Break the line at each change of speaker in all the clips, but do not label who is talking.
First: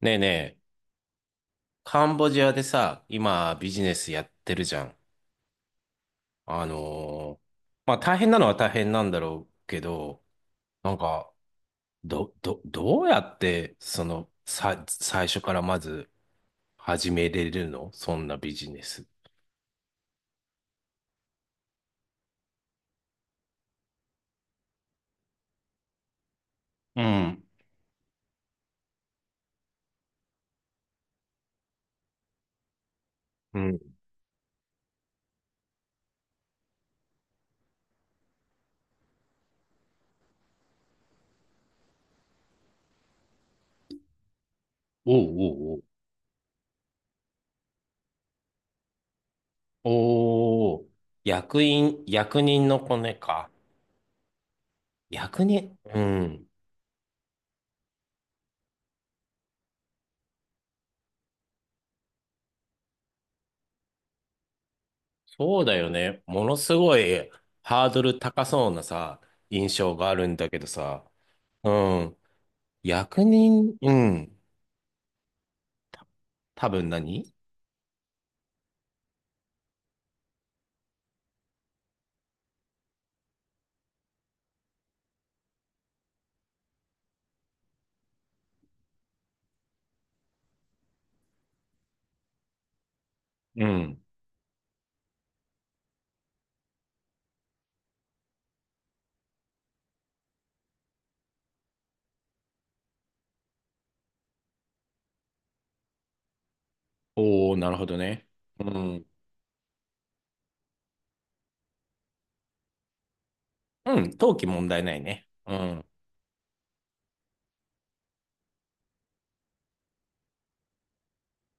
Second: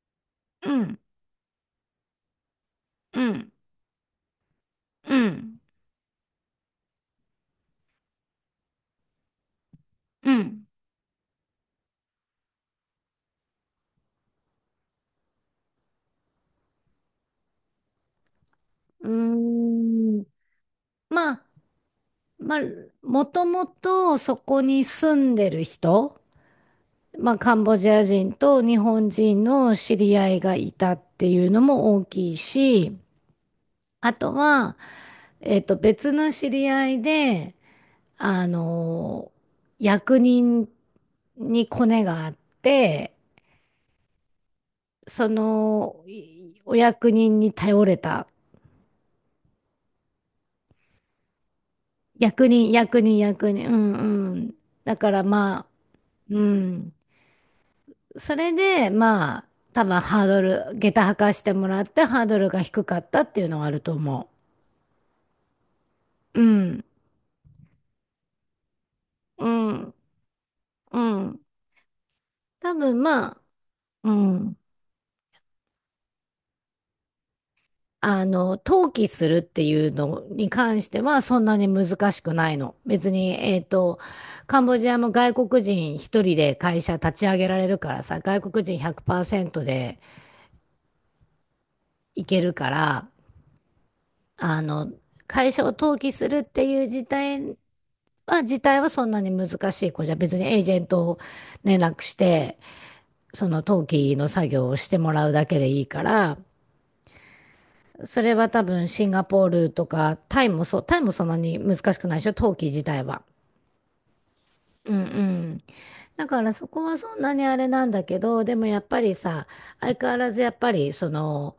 ねえねえ、
うん、
カンボジアでさ、
うん、
今ビジネスやってるじゃん。
うん、
あのーまあ大変なのは大変なんだろうけど、
うん。
なんか、どうやって、その、さ、最初からまず始めれるのそんなビジネス。
うーん。まあ、まあ、もともとそこに住んでる人、
う
まあ、
ん。
カンボジア人と日本人の知り合いがいたっていうのも大きいし、
うん。
あとは、別の知り合いで、あの、役人にコネがあって、
おうおう
お役人に頼れた
おう。おー。役員、役
役
人
人、
のコ
役
ネ
人、
か。
役人。うんうん。だから
役
まあ、
人、う
う
ん。
ん。それで、まあ、多分ハードル、下駄履かしてもらってハードルが低かったっていうのはあると思
そうだよね。
う。う
ものす
ん。
ごいハードル高そうなさ、
う
印
ん。
象があるんだけど
う
さ、
ん。
うん。
多分
役
まあ、
人、う
う
ん。
ん。
多分何
登記するっていうのに関してはそんなに難しくないの。別に、カンボジアも外国人一人で会社立ち上げられるからさ、外国人100%でいけるから、
うん。
あの、会社を登記するっていう事態はそんなに難しい子じゃ、別にエージェントを連絡して、その登記の作業をしてもらうだけでいいから、
おー、なるほど
そ
ね。
れは多
う
分シ
ん。
ンガポールとか、タイもそう、タイもそんなに難しくないでしょ、登記自体は。
うん。登記問題
う
な
ん
い
う
ね。う
ん。
ん。
だからそこはそんなにあれなんだけど、でもやっぱりさ、相変わらずやっぱり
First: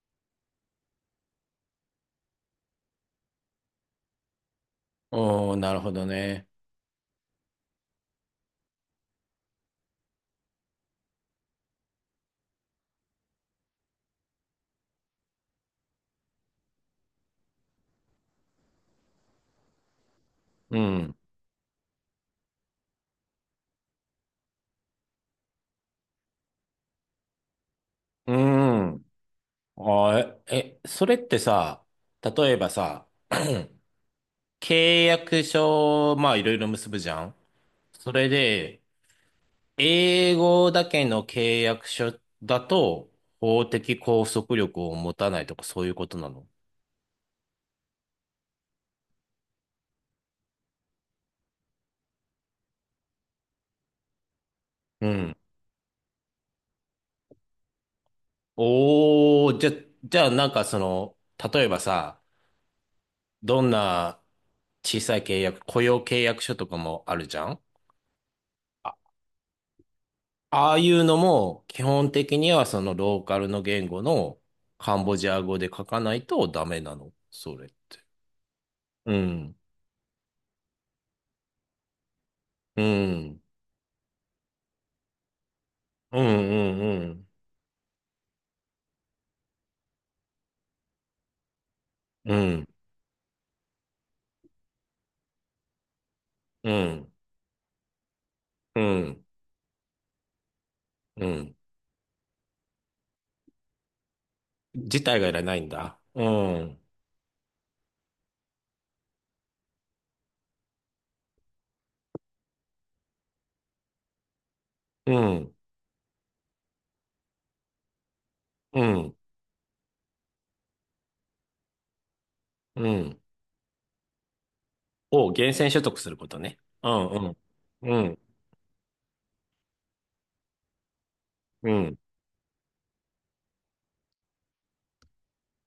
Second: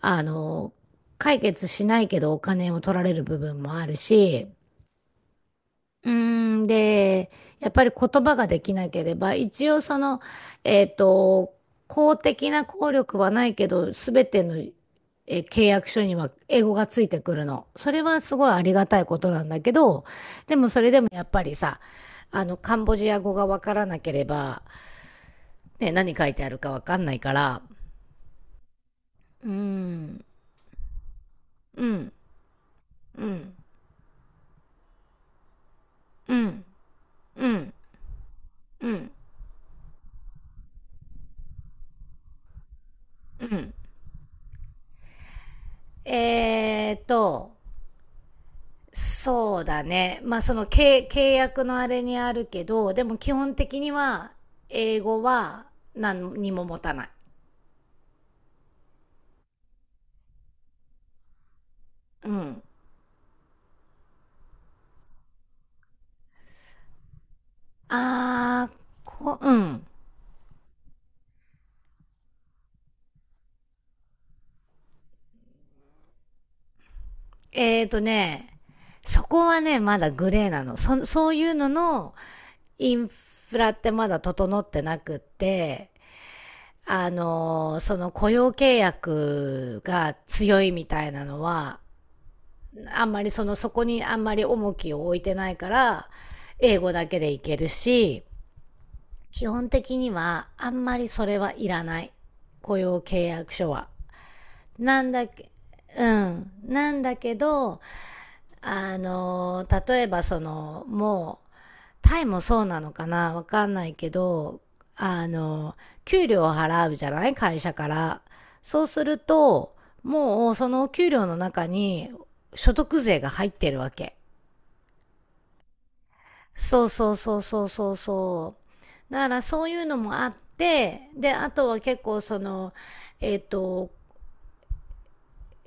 あの、解決しないけどお金を取られる部分もあるし、
おー、なるほど
う
ね。
ーん、で、やっぱり言葉ができなければ、一応えっと、公的な効力はないけど、すべての、契約書には英語がついてくるの。それはすごいありがたいことなんだけど、でも
う
それでも
ん。
やっぱりさ、カンボジア語がわからなければ、ね、何書いてあるかわかんないから、
うん。
うー
あ
ん、
ー、それってさ、
うん、
例えばさ、
うん、
契約書、ま
う
あいろい
ん、
ろ結ぶじゃん。
うん、
それで、
うん、
英語だけの契約書だと、
う
法
ん。
的拘束力を持たないとかそういうことなの
えーっと、そうだね。まあその契約のあれにあるけど、でも基本的には英
う
語
ん。
は何にも持たない。
おー、じゃ、じゃあなんかその、例えばさ、
うん。
どんな小さい契約、雇用契約書とかもあるじゃん
あー、
あ、
うん。
ああいうのも基本的にはそのローカルの言語のカンボジア語で書かないとダメなの、それっ
えー
て。
とね、
う
そこ
ん、
はね、まだグレーなの。そういうのの
う
イン
ん、
フラってまだ整ってなくって、
うん、うん、
その雇用契約が強いみたいなのは、
うん、
あんまりそこにあんまり重きを置いてないから
う
英語だ
ん、
けでいけるし、
うん、
基本的にはあんまりそ
う
れは
ん。
いらない、雇用契約書は。
自
なん
体
だ
がいら
け
ないんだ。
う
う
ん
ん、
なんだけど、例えばもうタイもそうなのかなわかんないけど、
う
あ
ん、
の給料を払うじゃない、会社から。
う
そうす
ん、
るともうその給料の中に所
う
得税
ん。
が入ってるわけ。
を厳選所得することね。
そう
うん、
そう
う
そ
ん。
うそうそう
うん、
そう。だからそういうのもあって、であと
う
は
ん。
結構えっ、と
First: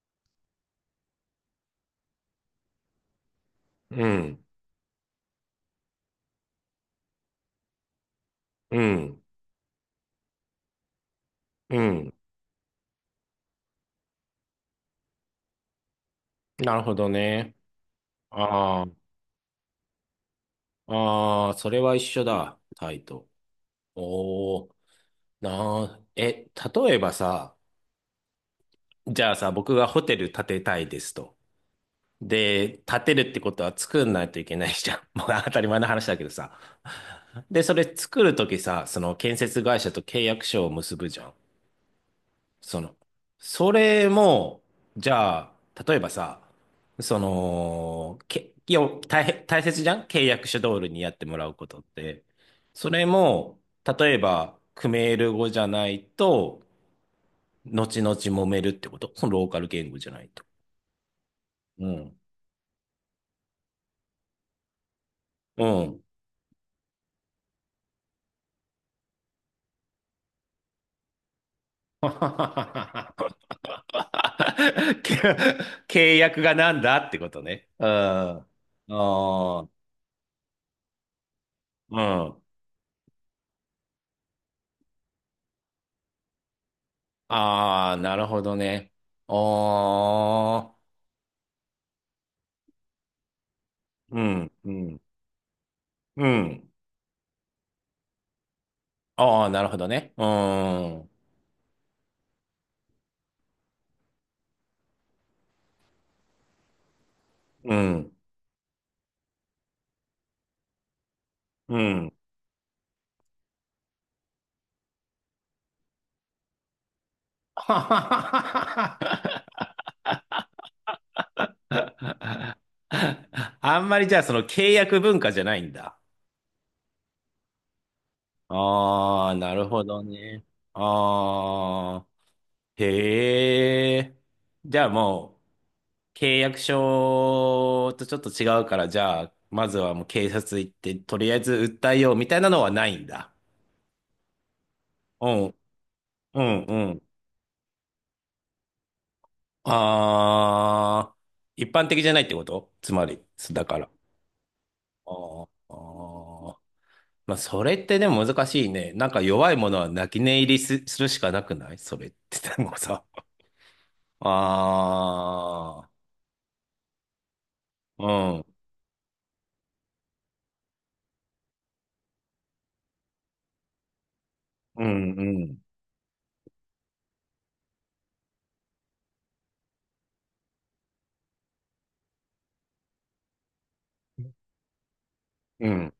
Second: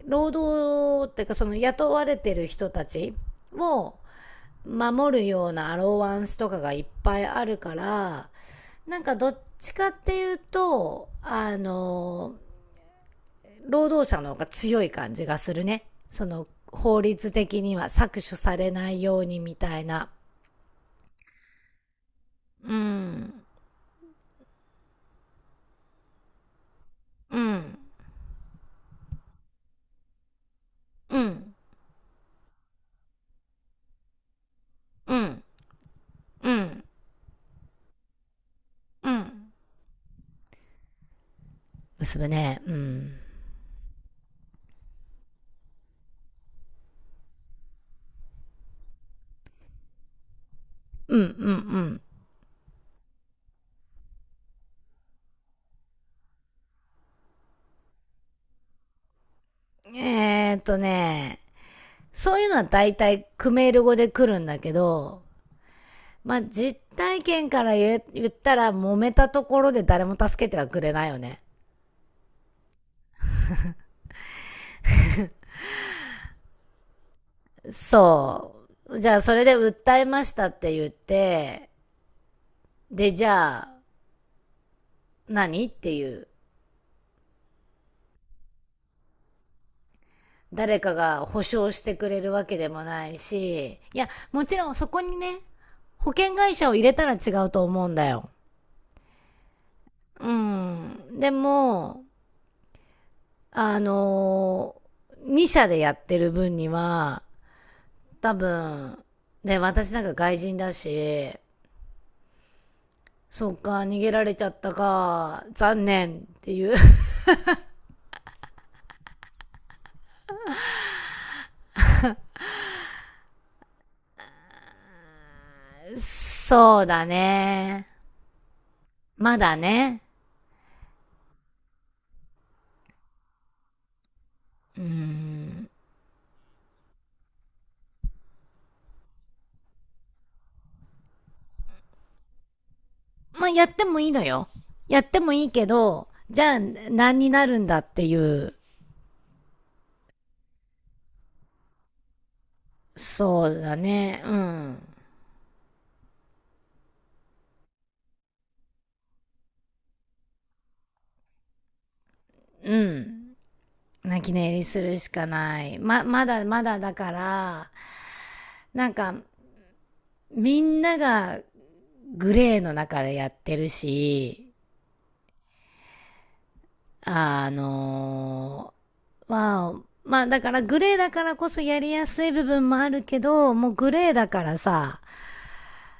労働っていうかその雇われてる人たちを
うん、
守るようなアローワンスとかがいっぱいあるから、
う
なんか
ん、
どっちかっていうと
うん。
労働者の方が強い感じがするね、
なるほ
法
ど
律
ね。
的には搾取され
ああ、
ないようにみたいな。
ああ、それは一緒だ、
う
タイと。
ん
おお、なあ、え、例えば
う
さ、
ん
じゃあさ、僕がホテル建てたいです
う
と。
ん
で、建てるってことは作んないといけないじゃん。
う
もう
ん
当たり前の話だけど
う
さ。
ん。
で、それ作るときさ、そ
う
の建
ん。
設会社と契約書を結ぶじゃん。
結ぶね。う
その、
ん。
それも、じゃあ、例えばさ、その、いや、大切じゃん契約書通りにや
う
っ
んう
てもらうことっ
ん
て。それも、例えば、クメール語じゃないと、後々揉めるってことそのローカル言
うん。
語じゃないと。うん。
そういうのは大体クメール語で来るんだけど、
うん。
まあ実体験から言ったら揉めたところで誰も助けてはくれないよね。
け契約がなんだってことね。うん。あ
そう。じゃあそれで
あ、
訴えましたって言って、
うん。
でじゃあ何っていう。
ああ、なるほどね。ああ、
誰かが保証してくれるわけでもないし、いや、
う
も
ん、
ちろ
う
んそこ
ん、
にね、保
う
険会社
ん。
を入れたら違うと思うんだよ。
ああ、なるほどね。う
う
ーん、
ん。でも、あの2社でやってる分には、
うん、
多分、ね、私なんか外人だし、
うん。
そっか、逃げられちゃったか、残念っていう。
はははははあんまりじゃあその契約文化じゃないん だ。
そうだね。
ああ、
ま
な
だ
るほ
ね。
どね。ああ、へえ。じ
う
ゃあも
ん。
う契約書とちょっと違うから、じゃあまずはもう警察行ってとりあえず訴えようみたいなのはないんだ。
まあ、やってもいいのよ。やって
う
もいい
ん、
けど、
う
じゃあ
ん、うん。
何になるんだっていう。
ああ、一般的じゃないってことつまり、
そう
だ
だ
から。
ね。うん。
あーあー、まあ、それってでも難しいね。なんか弱いものは泣き寝入りするしかなくないそれって、で
う
もさ。
ん。泣き寝入りするしかない。
ああ、
まだまだだから、
うん、
なんか、みんながグレーの中でやってるし、
うん、うん、
あのー、まあ、まあだからグレーだからこそやりやすい部分もあるけど、もうグレーだからさ、
うん、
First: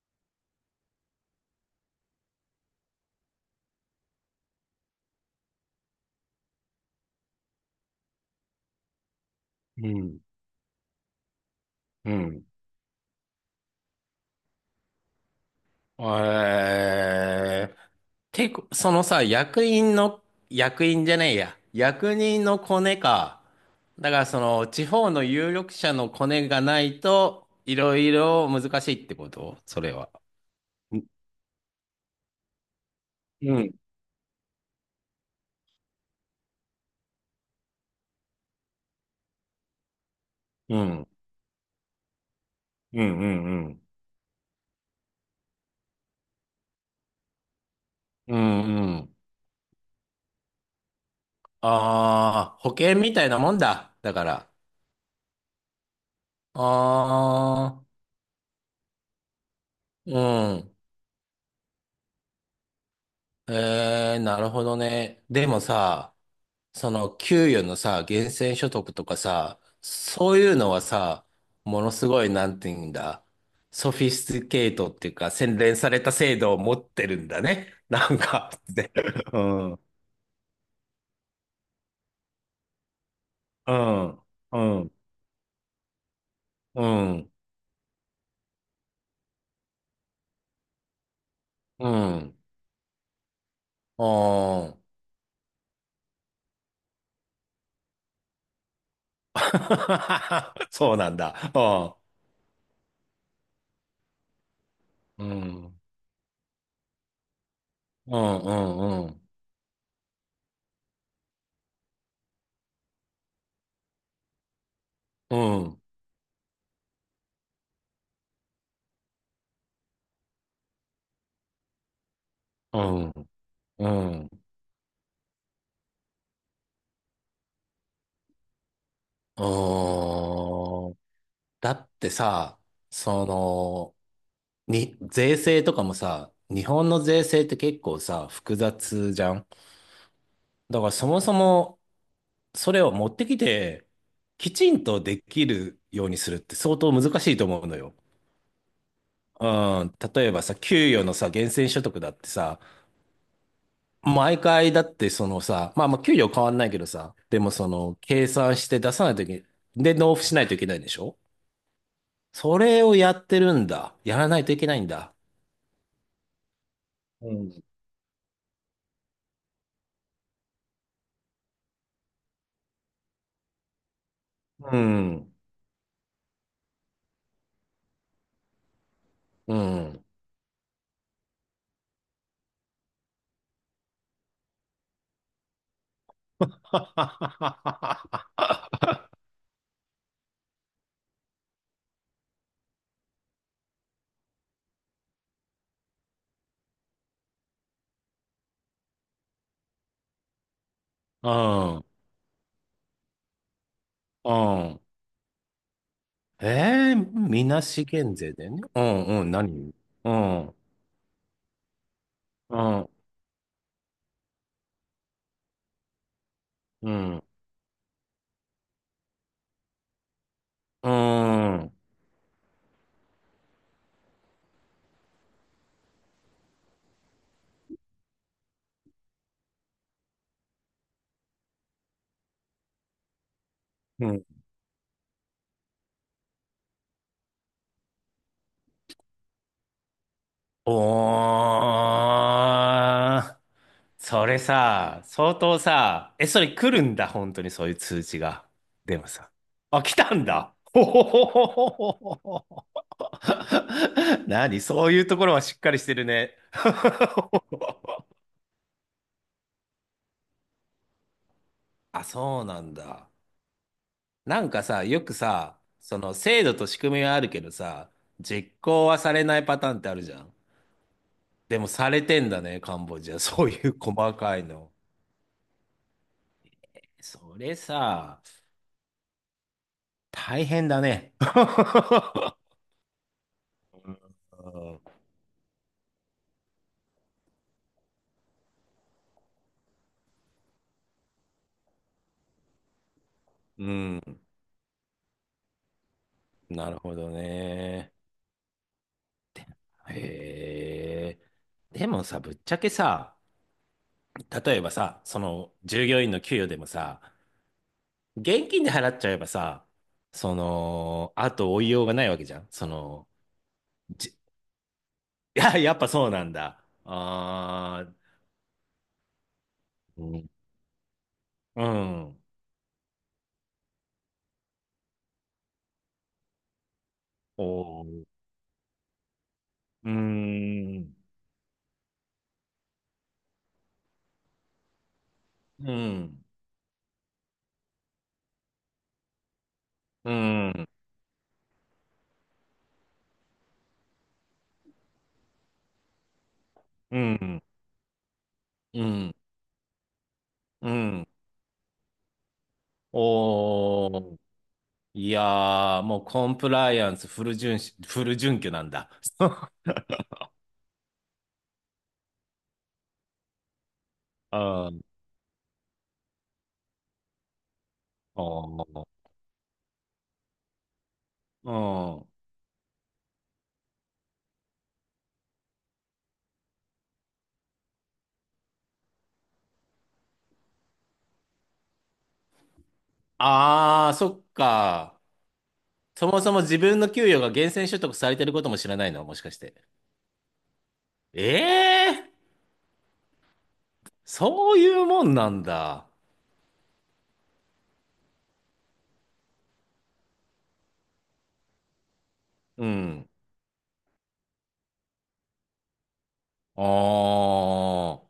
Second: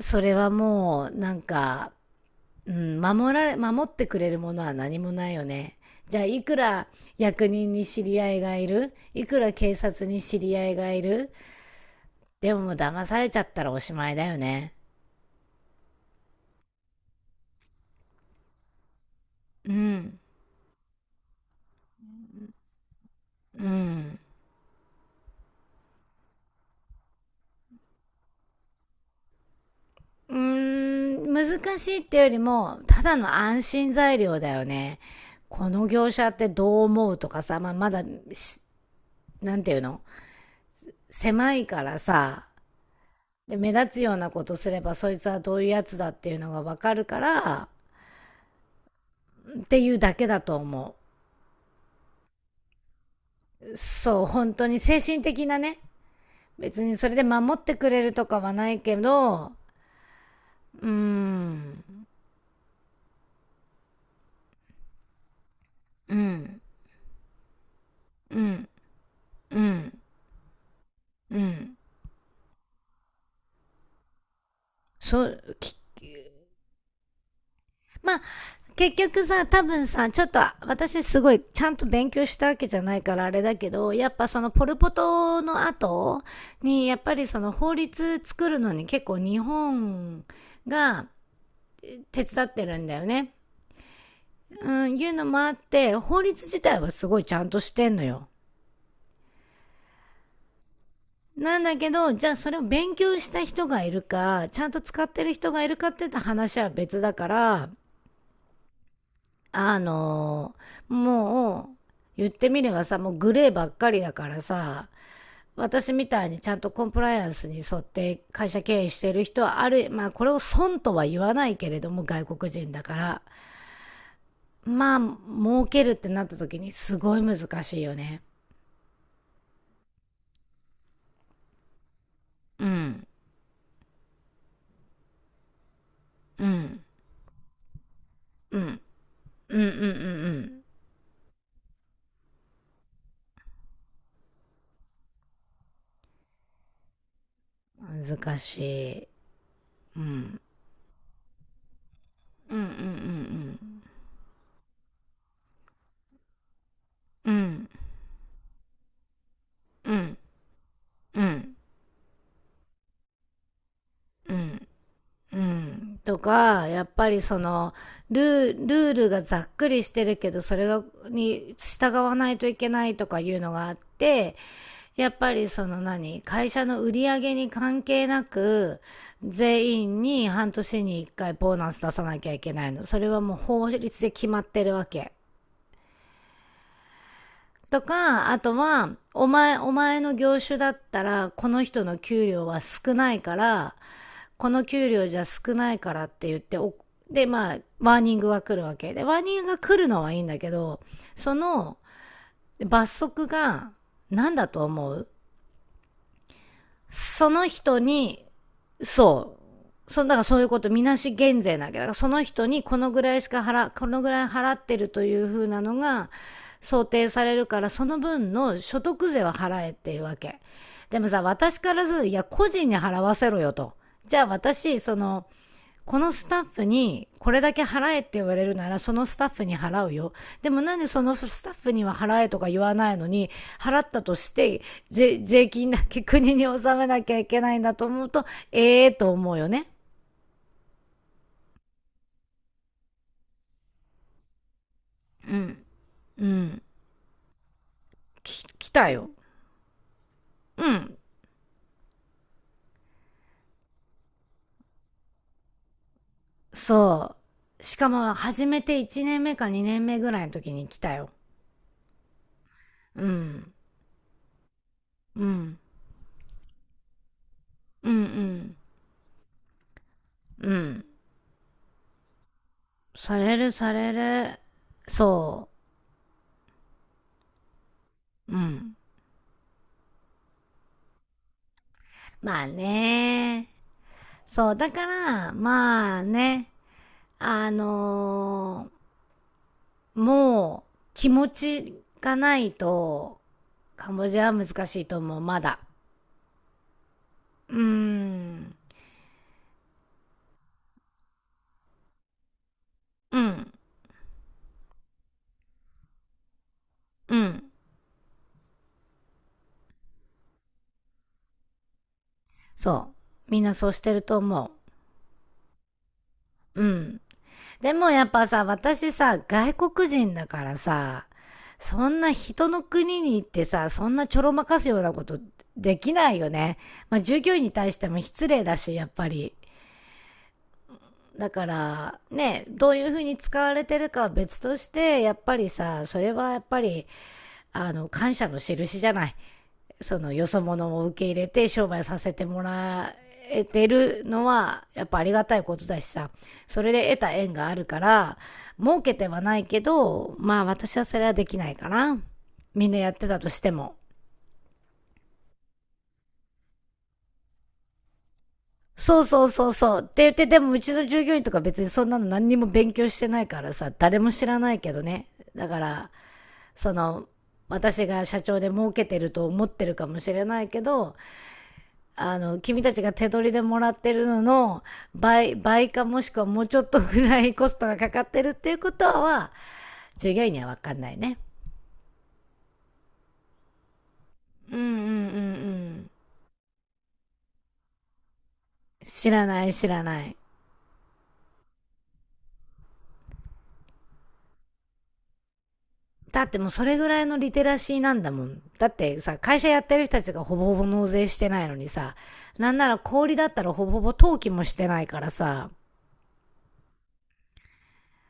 それはもうなんか、うん、守ってくれるものは何もないよね。じゃあいくら役人に知り合いがいる、いくら警
う
察
ん、
に知り合いがいる、
うん。
でももう騙されちゃったらおしまいだよね。
えー、てこ、そのさ、役
う
員
ん。
の、役員じゃねえや。役人のコネか。
う
だ
ん。
からその、地方の有力者のコネがないと、いろいろ難しいってことそれは。
うー
う
ん、難しいってよりも、ただの
う
安
ん。
心材料だよね。この業者ってどう思うとかさ、まあ、まだなんていうの、
うん。
狭いからさ、
うん。
で、
う
目
ん。
立つようなことすれば、そいつはどういうやつだっていうのがわかるから、
うん。うん。
っていうだけだと思
ああー、保険みたいなもん
う。
だ。だ
そ
か
う、
ら。
本当に精神的なね。別にそれで守って
ああ、
くれるとかはないけど、
うん。
うーん、
えー、なるほどね。でも
う
さ、
ん、
その給与のさ、源
う
泉
ん。
所得とか
う
さ、
ん。
そういうのはさ、
うん。
ものすごい、なんて言うんだ、ソフィスティケートっていう
そ
か、
う、
洗
き
練された制度を持ってるんだね。な
ま
ん
あ、
か、で、
結局
う
さ、多
ん、うん、
分さ、ちょっと私すごいちゃんと勉強したわけじゃないからあれだけど、やっぱその
う
ポルポ
ん、
トの後
う
に、やっぱり
ん、
その法律作るのに結構日本が
う
手
ん、
伝ってるんだよね。
う
う
ん。
ん、いうのもあって、法律自体はすごいちゃんとしてんのよ。
そうなんだ。
な
う
んだけ
ん、
ど、じゃあそれを勉強した人がいるか、ちゃんと使って
う
る人がいる
ん、
かって言ったら話は別だから、
うん、うん、
あのもう言ってみればさ、もうグレーばっかりだからさ、
うん、
私みたいにちゃんとコンプライアンスに沿って会社経営してる人は、ある、まあこれを損とは言わないけれども、外国人
う
だか
ん、う
ら、
ん、うん。うん
まあ儲けるってなった時にすごい難しいよね。
だってさ、
うん
その、に、税制とかもさ、
う
日
ん
本の税制って結構さ、複
うんうん
雑じゃん。
うんうん
だからそもそも、それを持ってきて、きちんとできるようにするって相当難しいと思うの
う
よ。
ん。難しい。
うん、
う
例え
ん
ばさ、給与のさ、源泉所得だって
うん
さ、
うん
毎回だってそのさ、まあまあ給料変わんないけどさ、
うんう
で
んう
も
ん
その、計算して出さないといけ、
う
で、納
ん
付しないといけないでしょ
うん
それをやってるんだ。やら
う
ないとい
ん
けないんだ。
うん、とか、やっぱり
うん
ルールがざっくりしてるけど、それが、に従わないといけないとかいうのがあって、
う
やっ
ん、
ぱりその何、会社の売り上げに関係なく、
う
全員
ん。
に半年に一回ボーナス出さなきゃいけないの。それはもう法律で決まってるわけ。
は
と
はは
か、あとは、お前の業種だったら、この人の給料は少ないから、この給料じゃ少ないからって言って、でまあワーニングが来るわけで、ワーニングが来るのはいいんだけど、
は
その
は。
罰則が
う
何だ
ん、
と
うん。
思う。
ええ
そ
み
の
な
人
し減
に、
税だよね。うん、うん、
そ
何
うそ、だ
う
からそうい
ん、
う
う
こと、みなし減税なわけだから、その人に
ん、
このぐらい払ってるというふうなのが想
う
定
ん、
されるから、その分の所得税は払えっていうわけ。
う
でもさ、私
ん、
からするといや個人に払わせろよと、じゃあ私、このスタッフにこれだけ払えって言われるなら、そのスタッフに払うよ。でもなんでそのスタッフには払えとか言わないのに、払った
う
と
ん。
して税金だけ国に納めなきゃいけないんだと思うと、ええー、と思うよね。
おー、それさ、
う
相当
ん。
さ、
う
え、それ
ん。
来るんだ、本当にそういう通知が。
来た
でも
よ。
さ、あ、来たんだ。
う
ほ
ん。
ほほほほほほ。何そういうところはしっかりしてるね。
そう。しか も始めて1年目か2年目ぐらいの時に来たよ。
あ、そうなん
う
だ。
ん。
なんかさ、よく
うん。
さ、その制度と仕組みはあるけど
う
さ、実
ん
行はされないパターンってあるじゃん。
うん。うん。
でもされてんだね、カンボジ
さ
ア。
れ
そう
る
い
さ
う
れ
細か
る。
いの。
そ
それさ、
う。うん。
大変だね。
まあね。そう、だから、まあね、あのーもう気持ちがないと、
う
カン
ん、
ボジアは難しいと思う、まだ。
なるほど
うー
ね。
ん、
へえ。でもさ、ぶっちゃけ
う
さ、
ん、
例えばさ、その従業員の給与でもさ、
うん。
現金で払っちゃえばさ、その、あと追いようがないわけじゃん。そ
そ
の、
う。みんなそうしてる
じ
と
い
思
や、やっぱそうなん
う。う
だ。
ん。で
あ
も
ー
やっぱさ、私さ、外国
う
人
ん、
だからさ、
あ、う
そんな
ん。
人の国に行ってさ、そんなちょろまかすようなことできないよね。まあ従業
お
員に対しても
ー
失礼だし、やっぱり。
うーん、
だからね、どういうふうに使われてるかは別として、やっぱり
う
さ、それ
ん、
はやっぱり感謝の印じゃない、そ
う
のよそ
ん、
者を受け入れて商売させてもらえてるのはやっぱありがたいことだしさ、それで
う
得た縁
ん、
があるから、儲
う
けて
ん、
はないけど、まあ
う
私はそれ
ん。
はできないかな、みんなやってたとしても。
おー、いやー、もうコンプライアンスフル遵守、フル準拠なんだ。
そうそうそ う
うん、
そう。って言って、でもうちの従業員とか別にそんなの何にも勉強してないからさ、誰も知らない
あ
けど
ー
ね。だから、その私が社長で儲けてると思ってるかもしれないけど、
うん。
君たちが手取りでもらってるのの倍倍か、もしくはもうちょっとぐらいコストがかかってるっていうことは、従業員には分かんないね。
あー、そっ
うんうんうんう
か。
ん。
そもそも自分の給与が源泉所得されてることも知らないの、
知
もし
ら
かし
ない
て。
知らない。
ええー、そういうもんなんだ。
だってもうそれぐらいのリテラシーなんだもん、だってさ会社やってる人たちがほぼほぼ納税してないのにさ、なん
う
なら小
ん。
氷だったらほぼほぼ登記もしてないからさ。
あ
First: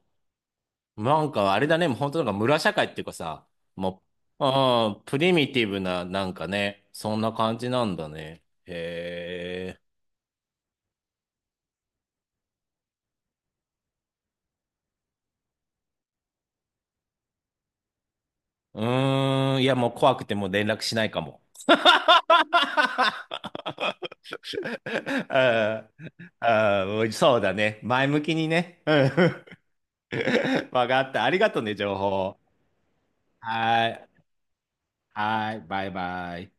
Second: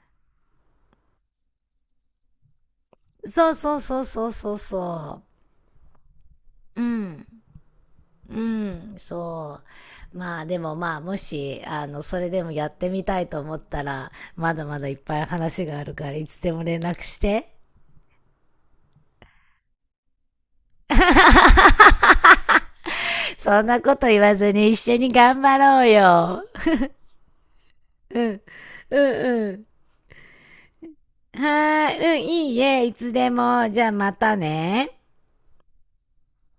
あ、なんかあれだね、もう本当なんか村社会っていうかさ、
そうそうそ
も
うそう
う、
そう
ああ、プ
そ
リミティブな、なんか
う。う
ね、そんな
ん
感じなんだ
う
ね。
ん、そ
へ
う。まあでもまあもし、それでもやってみたいと思ったら、まだまだいっぱい話があるからいつでも連絡して。
え。うーん、いやもう怖くてもう連絡しないかも。
そんなこと言 わずに一緒に頑張ろう
あ
よ。
あ、ああもうそうだね。前向
う
き
ん、
にね。うん。
うん、うん。
わかった。ありがとうね、
は
情
ーい、うん、
報。
いいえ、いつでも。じゃ
は
あま
い。
たね。
はい。バイバイ。